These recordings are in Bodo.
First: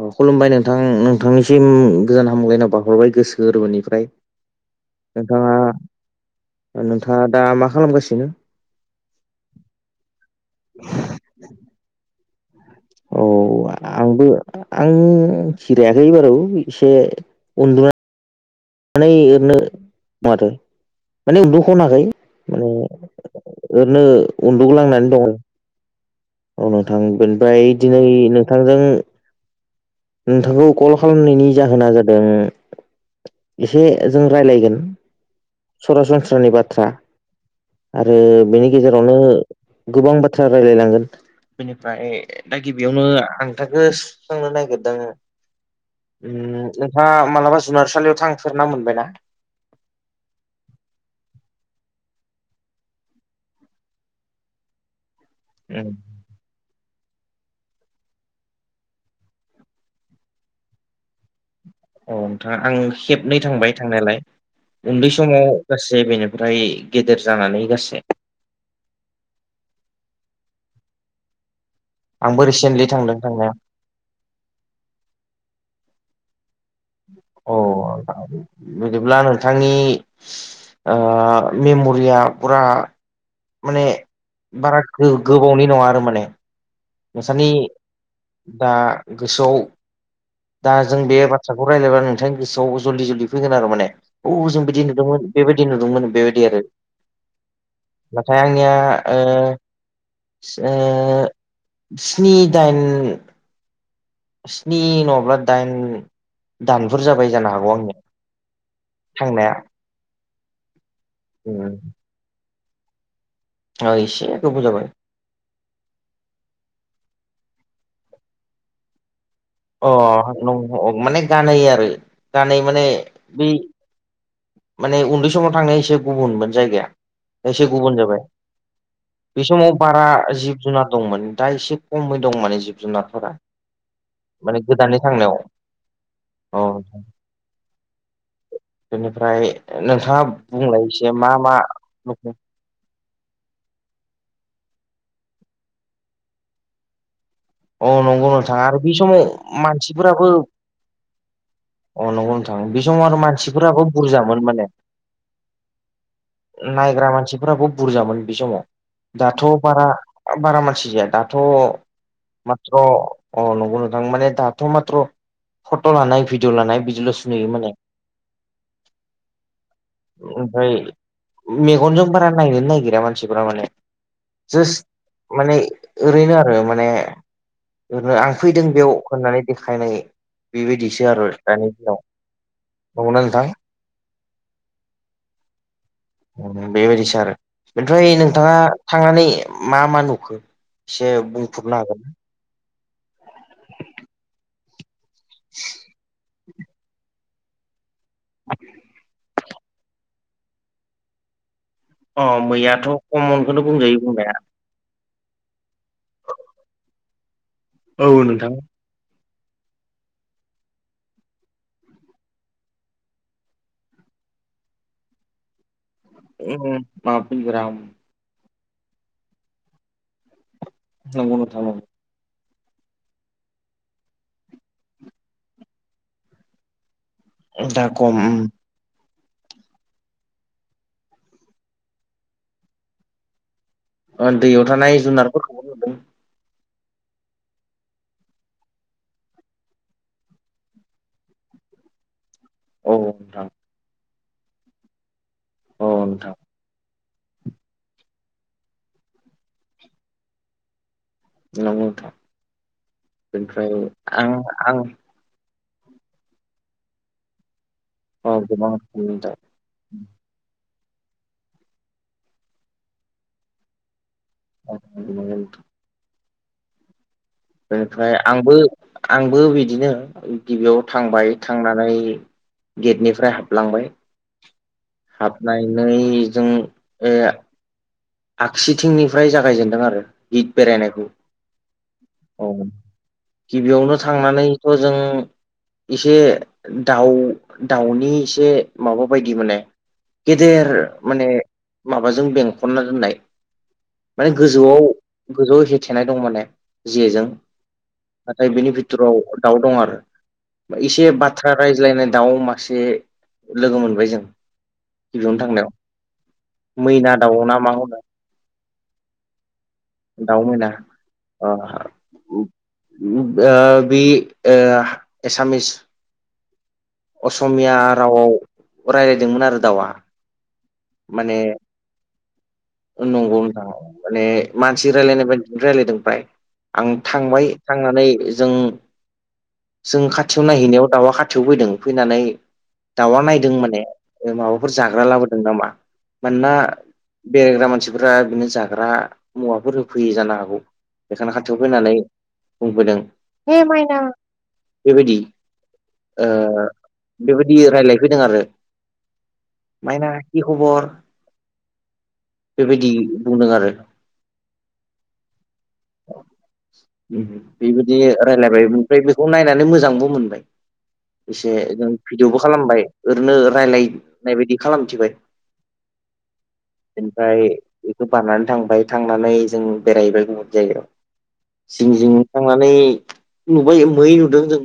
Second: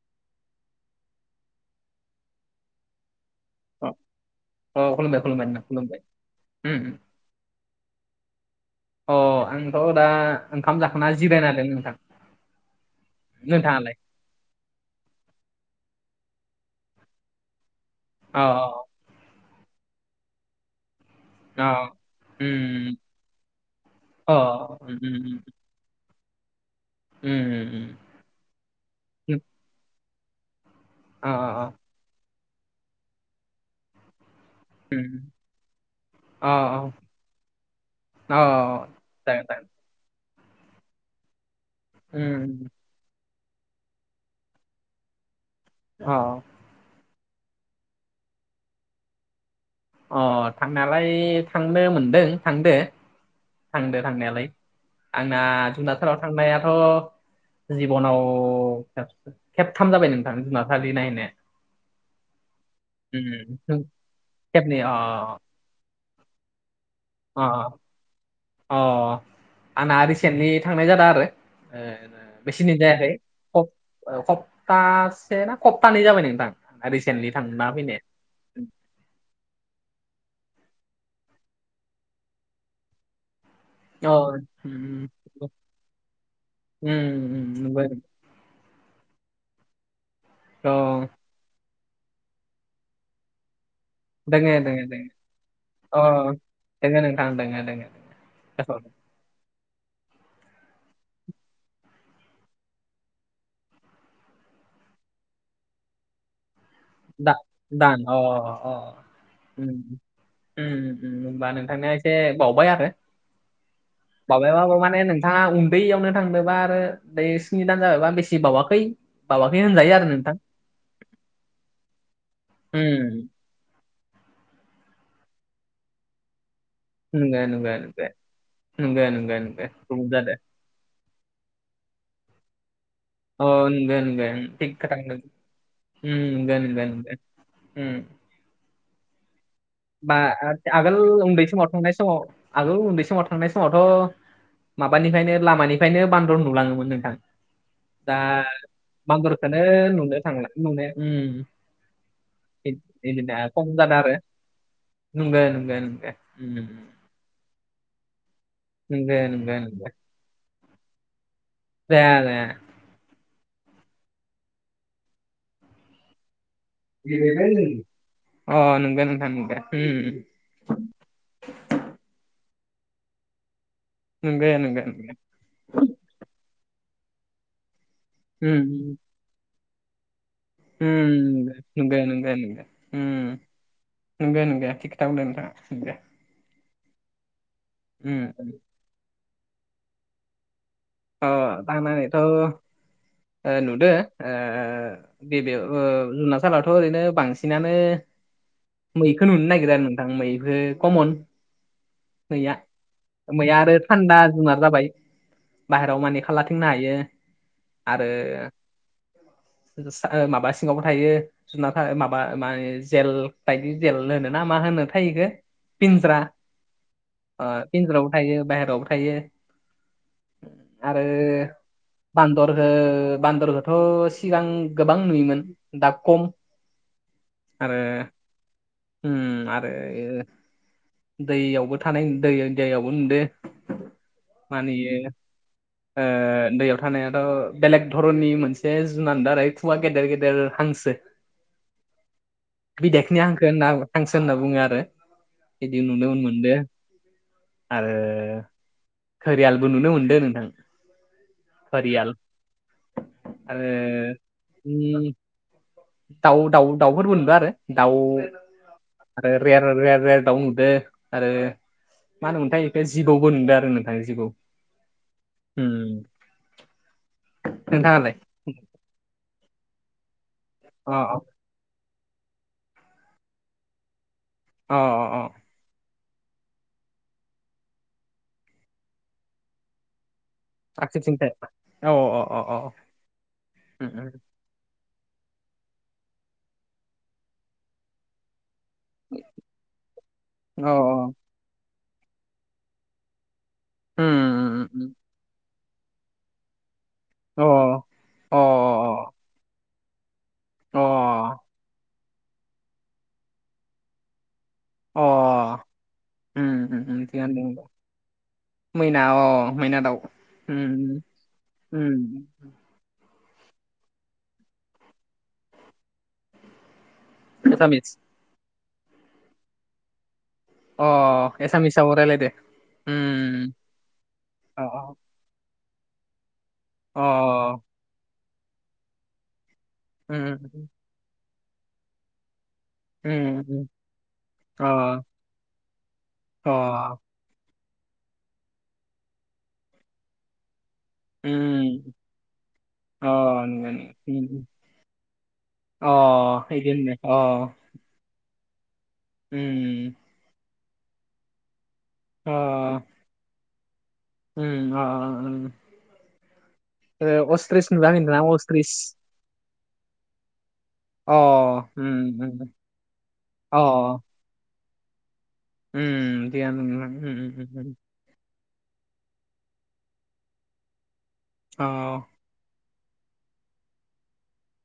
अ खुलुमबाय नोंथां नोंथांनिसिम गोजोन हामगलायनायाव बारहरबाय गोसो अ गोरबोनिफ्राय अ खुलुमबाय खुलुमबाय नोंथाङा नोंथां खुलुमबाय उम उम। नोंथाङा दा मा खालामगासिनो अ आंथ' दा ओंखाम जाखांना जिरायना दं नोंथां। औ नोंथाङालाय आंबो आं खिरायाखै बारौ एसे उन्दुनानै औ औ मानानै ओरैनो माथो माने अ उन्दुख'नाखै माने उम ओरैनो अ उम उनदुगलांनानै दं। उम औ नोंथां उम बेनिफ्राय उम दिनै नोंथांजों उम नोंथांखौ कल अ खालामनायनि जाहोना जादों एसे जों रायज्लायगोन उम अ सरासनस्रानि बाथ्रा। आरो अ बेनि गेजेरावनो जागोन जागोन गोबां बाथ्रा रायलायलांगोन बेनिफ्राय दा उम गिबि बेयावनो आंथाखौ सुस्रांनो नागिरदों अ ओं नोंहा मालाबा जुनारसालियाव थांफेरना मोनबायना। अ थांनायालाय थांनो मोनदों थांदो। थांदो थांनायालाय आंना उम जुनथाराव थांनायाथ' जिबनाव खेबथाम जाबाय नोंथां जुनार सालि नायनाया औ नोंथाङा आं खेबनै थांबाय उम थांनायालाय खेबनै अ उन्दै समाव गासै बेनिफ्राय गेदेर जानानै अ गासे अ आंना रिसेन्टलि थांनाय जादों आरो ए आंबो बिसि रिसेन्टलि निदायाखै थांदों थांनाया सप्तासे ना सप्तानै जाबाय नोंथां। रिसेन्टलि औ थांना फैनाया आ। बिदिब्ला नोंथांनि मेमरिया फुरा माने अ बारा उम गो उम, गोबावनि नङा आरो माने नोंसोरनि उम, नंगौ अ ओ गोसोआव दा जों बे दोङो बाथ्राखौ रायज्लायबा नोंथांनि गोसोआव जल्दि जल्दि फैगोन आरो माने औ जों दोङो बिदि दोङो नुदोंमोन बेबायदि अ नुदोंमोन बेबायदि आरो दोङो नोंथां दोङो दोङो नाथाय आंनिया दोङो स्नि दाइन स्नि नङाब्ला दाइन दानफोर जाबाय [unintelligible] जानो हागौ आंनिया थांनाया होनोमबा नोंथांनिा एसे बावबाय आरो। ओ एसे गोबाव जाबाय [unintelligible] नोंथाङा उन्दैयावनो थांदोंबा आरो बे स्नि दान जाबायबा बेसे बावाखै बावाखै अ होनजायो आरो नोंथां नं माने गानै आरो गानै माने उम बै माने उन्दै समाव थांनाया एसे गुबुनमोन जायगाया नंगो एसे नंगो गुबुन जाबाय नंगो नंगो बे नंगो समाव बारा गुबुन जादो जिब जिब जुनार दंमोन दा एसे खमै दं माने जिब जुनार थांनायाव औ [unintelligible] बेनिफ्राय बा नोंथाङा बुंलाय आगोल एसे मा उन्दै मा समाव थांनाय समाव आगोल उन्दै समाव थांनाय समावथ' माबानिफ्रायनो लामानिफ्रायनो बान्दर नुलाङोमोन नोंथां। औ दा नंगौ नोंथां आरो बे समाव बान्दरखौनो नुनो मानसिफोराबो थांला नुनाया अ नंगौ नोंथां बे समाव आरो बिदिनो मानसिफोराबो बुरजामोन माने नोंगौ नोंगौ नोंगो- जा मानसिफोराबो बुरजामोन बे समाव नंगौ दाथ' नंगौ बारा नंगौ बारा मानसि जाया दाथ' [unintelligible] माथ्र' अ नंगौ नोंथां माने दाथ' माथ्र' फट' लानाय भिडिअ लानाय बिदिल'सो नुयो माने अ नंगौ नोंथां नंगौ उम ओमफ्राय मेगनजों बारा नायनोनो नागिरा मानसिफोरा माने नंगौ नंगौ जास्ट नंगौ। माने ओरैनो आरो माने ओरनो आं फैदों बेयाव होननानै देखायनाय बेबायदिसो आरो होम दानि दिनाव नंगौ नंगौ नंगौना नोंथां नंगो नंगो थि खोथा बुंदों नोंथाङा बेबायदिसो आरो ओमफ्राय उम नोंथाङा थांनानै मा मा नुखो? एसे अ बुंफुरनो हागोन। आंनानैथ' ओ नुदो ओ बेब ओ जुनारसारलाथ' ओरैनो बांसिन बांसिनानो मैखौ नुनो नागिरदों आरो नोंथां मैखो कमन अ मैया मैयाथ' मैया खमनखौनो आरो बुंजायो थान्दा बुंनाया जुनार जाबाय बाहेरायाव मानि खाारलाथिंनो हायो आरो। औ नोंथां माबा सिङावबो थायो जुनार माबा माने जेल बायदि जेल होनो ना मा होनो थाह इखो पिन्ज्रा ओम माबा ओ पिन्ज्रा पिन्ज्रायावबो थायो बाइहेरायावबो थायो आरो नंगौ नोंथां नंगौ बान्दर हो बान्दरखौथ' सिगां गोबां नुयोमोन दा खम आरो दा खम आरो दैयावबो थानाय दै दैायावबो नुदों दैयाव थानाय जुनारफोरखौ दैयाव थानायाथ' बेलेग धरननि मोनसे जुनाद दा आरो खुवा गेदेर गेदेर हांसो दे [unintelligible] औ बिदेकनि हांखो नोंथां होनना हांसो होनना बुङो आरो। बिदि औ नुनो नोंथां मोनदों आरो खरियालबो नुनो मोनदों दे नोंथां नंगौ घरियाल नोंथां आरो बेनिफ्राय आं आं उम दाउ दाउ दाउफोरबो मोनबो आरो दाउ औ गोबां रोखोमनि आरो रेर रेर दाउ नुदो आरो मा होनोमोनथाय बेखौ जिगौबो नुदो आरो नोंथां जिबौ औ उम बेनिफ्राय नोंथाङालाय आंबो आंबो बिदिनो गिबियाव अ थांबाय थांनानै गेटनिफ्राय हाबलांबाय अ अ अ नायनायजों ए आगसिथिंनिफ्राय जागायजेनदों आरो गित बेरायनायखौ आगसिथिंजाय औ अ अ अ उम गिबियावनो उम थांनानै थ' जों एसे दाउ दाउनि एसे माबा बायदि माने गेदेर औ माने माबाजों बेंखनना दोननाय उम माने उम गोजौआव उम गोजौआव हेथेनाय दं माने जेजों अ अ नाथाय बिनि बिथिराव दाउ दं आरो अ एसे बाद बाथ्रा रायज्लायनाय दाउ मासे लोगो मोनबाय जों गिबियावनो अ थांनायाव उम उम उम मैना थिगानो दाउ ना दं मा होनो मैना अ मैना दाउ ओ बे ओ एसामिस असमिया एसामिस रावआव राय्लायदोंमोन आरो दाउआ। अ माने एसामिसाव रायलायदो नंगौ नोंथां। माने मानसि रायलायनाय बायदि राय्लायदों फ्राय आं थांबाय थांनानै जों जों खाथियाव नायहैनायाव दाउआ खाथियाव फैदों फैनानै दाउआ नायदों माने माबाफोर जाग्रा लाबोदों नामा। मानोना बेरायग्रा मानसिफोरा बिदिनो जाग्रा मुवाफोर होफैयो जानो हागौ। बेखायनो हाथियाव फैनानै बुंबोदों हे माइना बेबायदि बेबायदि राय्लायफैदों आरो। माइना कि खबर बेबायदि बुंदों आरो। [unintelligible] अस्थ्रिस [unintelligible] असथ्रिस खौ नायनानै मोजांबो मोनबाय। एसे जों भिदिअबो खालामबाय ओरैनो रायलायनाय बायदि खालामथिबाय‌। उम दियानो ओमफ्राय बेखौ बारनानै थांबाय थांनानै जों बेराय हैबाय गुबुन जायगायाव‌ जिं जिं थांनानै नुबाय मै नुदों जों।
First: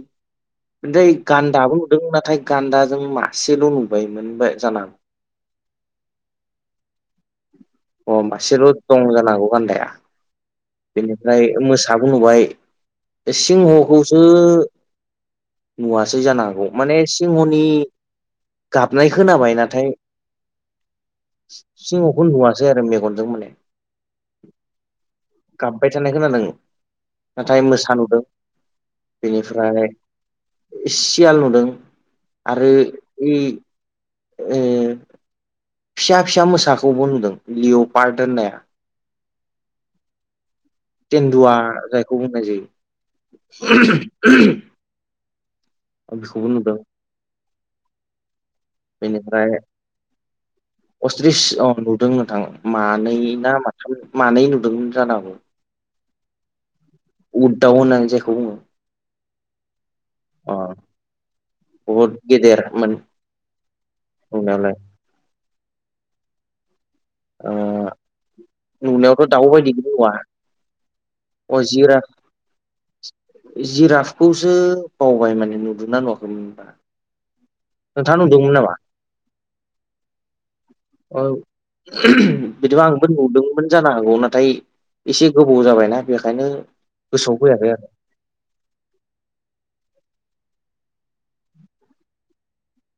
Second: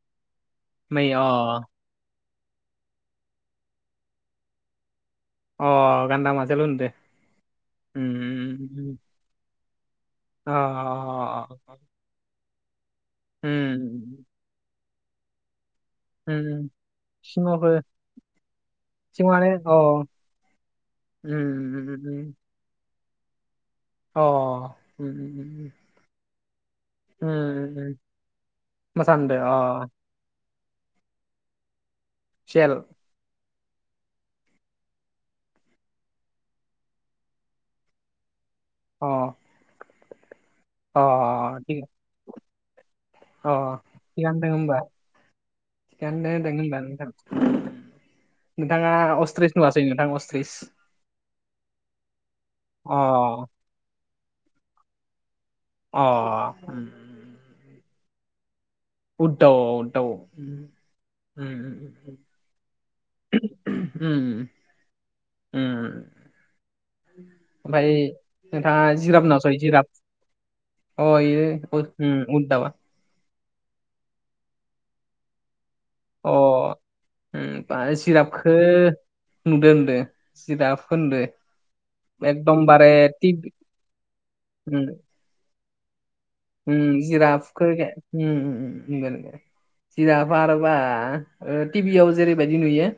ओमफ्राय गान्दाबो नुदोंमोन नाथाय गान्दाजों मासेल' नुबायमोन जाना अ गान्दा मासेल नुदों। अ मासेल' दं जानांगौ गान्दाया, बेनिफ्राय मोसाबो नुबाय। सिंहखौसो नुवासै जानो हागौ माने सिंहनि गाबनाय खोनाबाय नाथाय, सिङावखौ नुवासै आरो मेगनजों माने। अ, उम गाबबाय थानाय उम खोनादों [inaudible] नाथाय उम‌ मोसा नुदों उम। [unintelligible] अ बेनिफ्राय सियाल नुदों, आरो बे ओ फिसा फिसा मोसाखौबो नुदों। लिअ पार्ट होननाया। अ तेन्न्दुवार जायखौ बुंनाय जायो। थिगानो दं [unintelligible] होमबा [unintelligible] बेखौबो नुदों नोंथाङा बेनिफ्राय अस्थ्रिस नुवासै नोंथां अस्थ्रिस? आ मानै ना माथाम मानै नुदोंमोन जानांगौ। अ ओम उद दाव होननानै जायखौ बुङो। उदाव अ उदाव अ ओमफ्राय बहुद गेदेरमोन [inaudible] बुंनायालाय। उम, ओ ओमफ्राय नोंथाङा जिराब नुनायावथ' दाउ नुवासै बायदिखौ जिराब नुवा अ अ जिराफ [unintelligible] उद दावा। जिराफखौसो बावबाय माने नुदोंना नुवाखैमोन बा। अ उम बा जिरपखो नुदो नुदों, जिराफ औ खोनुदो एकदमबारे मोन जानो हागौ नाथाय उम एसे गोबाव जाबायना बेखायनो गोसोआव जिराफखो फैयाखै आरो। उम उम उम उम जिराफा आरो बा टिभियाव जेरैबायदि नुयो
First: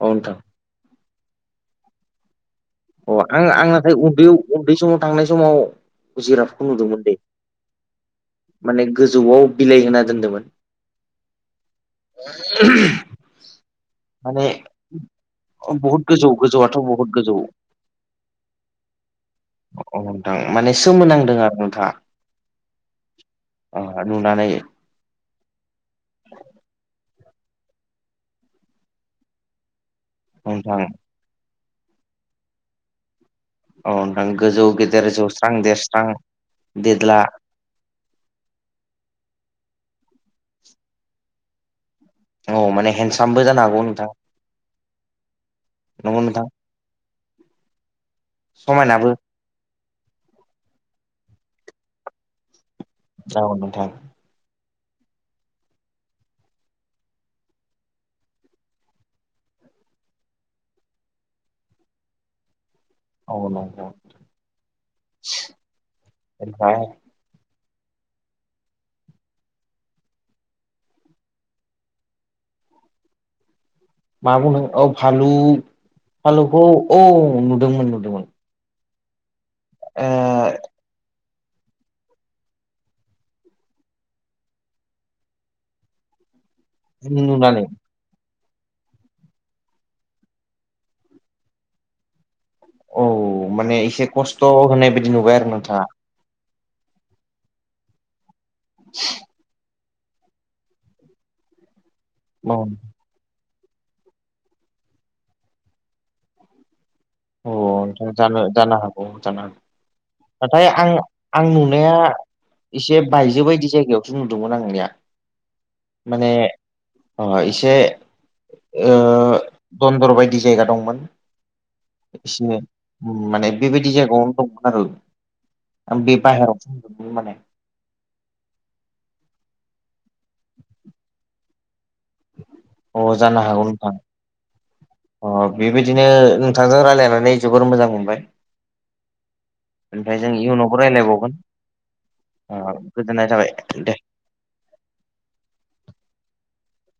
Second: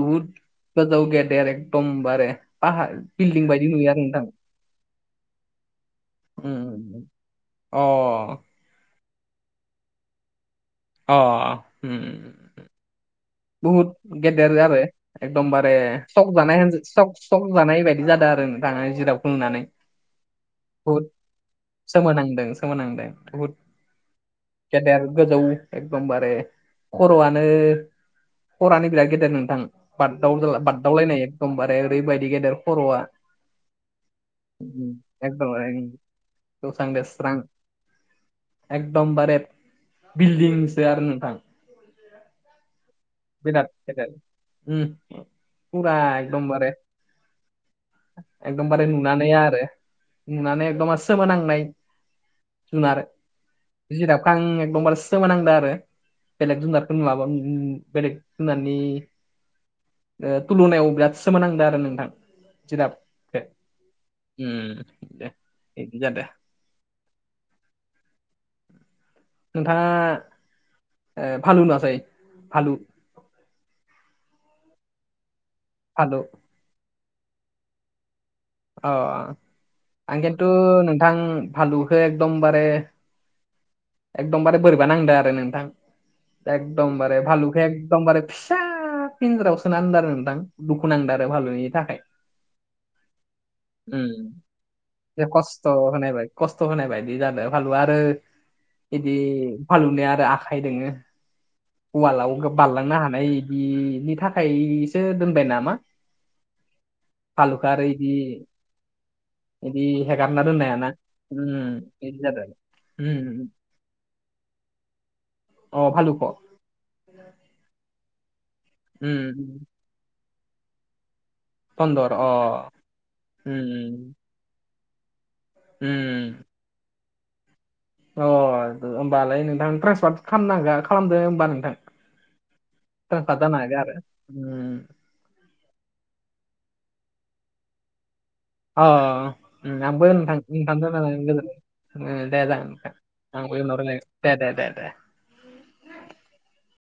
औ नोंथां गोजौ गेदेर एदम बारे अ आं आं नाथाय उन्दै उन्दै समाव थांनाय समाव उम जिराफखौ उम, उम. नुदोंमोन दै। अ। माने गोजौआव बिलाइ होना दोनदोंमोन। अ उम उम उम बहुत माने गेदेर आरो एकदमबारे बहुद गोजौ सक जानाय गोजौआथ' बहुद सक गोजौ जानाय बायदि जादों आरो न थाङा जिराव बुंनानै अ नोंथां माने बहुद सोमोनांदों आरो नोंथाङा सोमोनांदों सोमोनांदों बहुद अ नुनानै गेदेर गोजौ एकदमबारे खर'आनो खर'आनो बिराद गेदेर नोंथां बारदाव नोंथां बारदावलायनाय एखदमबारे ओरैबायदि गेदेर खर'आ औ नोंथां गोजौ गेदेर जौस्रां एकदमबारे देरस्रां गेवस्रां देदला गेवस्रां एकदमबारे बिल्डिंसो आरो नोंथां। औ माने हेन बिराद फुरा नंगौ नोंथां एदमबार एकदमबारे समायनाबो नुनानै आरो नुनानै एखदबार सोमोनांनाय जुनार औ नोंथां जिराब खो आं एखदमबारे सोमोनांदा आरो बेलेग जुनारफोरनि माबा बेलग जुनारनि ओ थुलुनायाव बिराद सोमोनांदों आरो नोंथां जिराब दे औ नंगौ उम बिदि जादो। [inaudible] नोंथाङा ओ भालु नुङासै भालु? मा बुंनो औ भालु भालु भालुखौ औ नुदोंमोन नुदोंमोन। अ ओ आं खिन्थु नोंथां भालुखो एकदमबारे एकदमबारे बोरैबा नांदो आरो नोंथां। एकदमबारे नुनानै भालुखौ एकदमबारे फिसा फिन्जाराव सोना दोनदों नोंथां दुखु नांदो आरो भालुनि थाखाय। औ माने उम एसे खस्थ' होनाय बायदि बे नुबाय आरो खस्थ' नोंथाङा होनायबाय खस्थ' होनाय बायदि जादो। भालु आरो इदि भालुनिया आरो आखाय दोङो उवालाव औ बारलांनो हानाय बिनि थाखायसो दोनबाय नामा। अ भालुखौ आरो नोंथां इदि जानो जानो हागौ जानो बिदि हेगारना हागौ। नाथाय दोननाया ना आं उम आं नुनाया बिदि जादों एसे उम बायजो उम। बायदि जायगायाव सो नुदोंमोन आंनिया। अ भालुख' माने ओ एसे ओ उम दन्दर बायदि जायगा दंमोन। दन्दर अ एसे माने उम बेबायदि उम जायगायावनो दंमोन आरो। ओम बे उम। बाहेराव [unintelligible] माने अ होमबालाय नोंथां ट्रेसफार खालाम नांगोन खालामदो होमबा नोंथां। [inaudible] अ जानो हागौ नोंथां आरो उम अ बेबायदिनो नोंथांजों रायलायनानै जोबोर मोजां मोनबाय। अ उम ओमफ्राय जों नोंथां इयुनावबो नोंथांजो रायलायनानै रायलायबावगोन गोजोनबाय। उम दे ओ जागोन गोजोननाय थाबाय आंबो‌ उनाव रायलायगोन दे दे दे दे।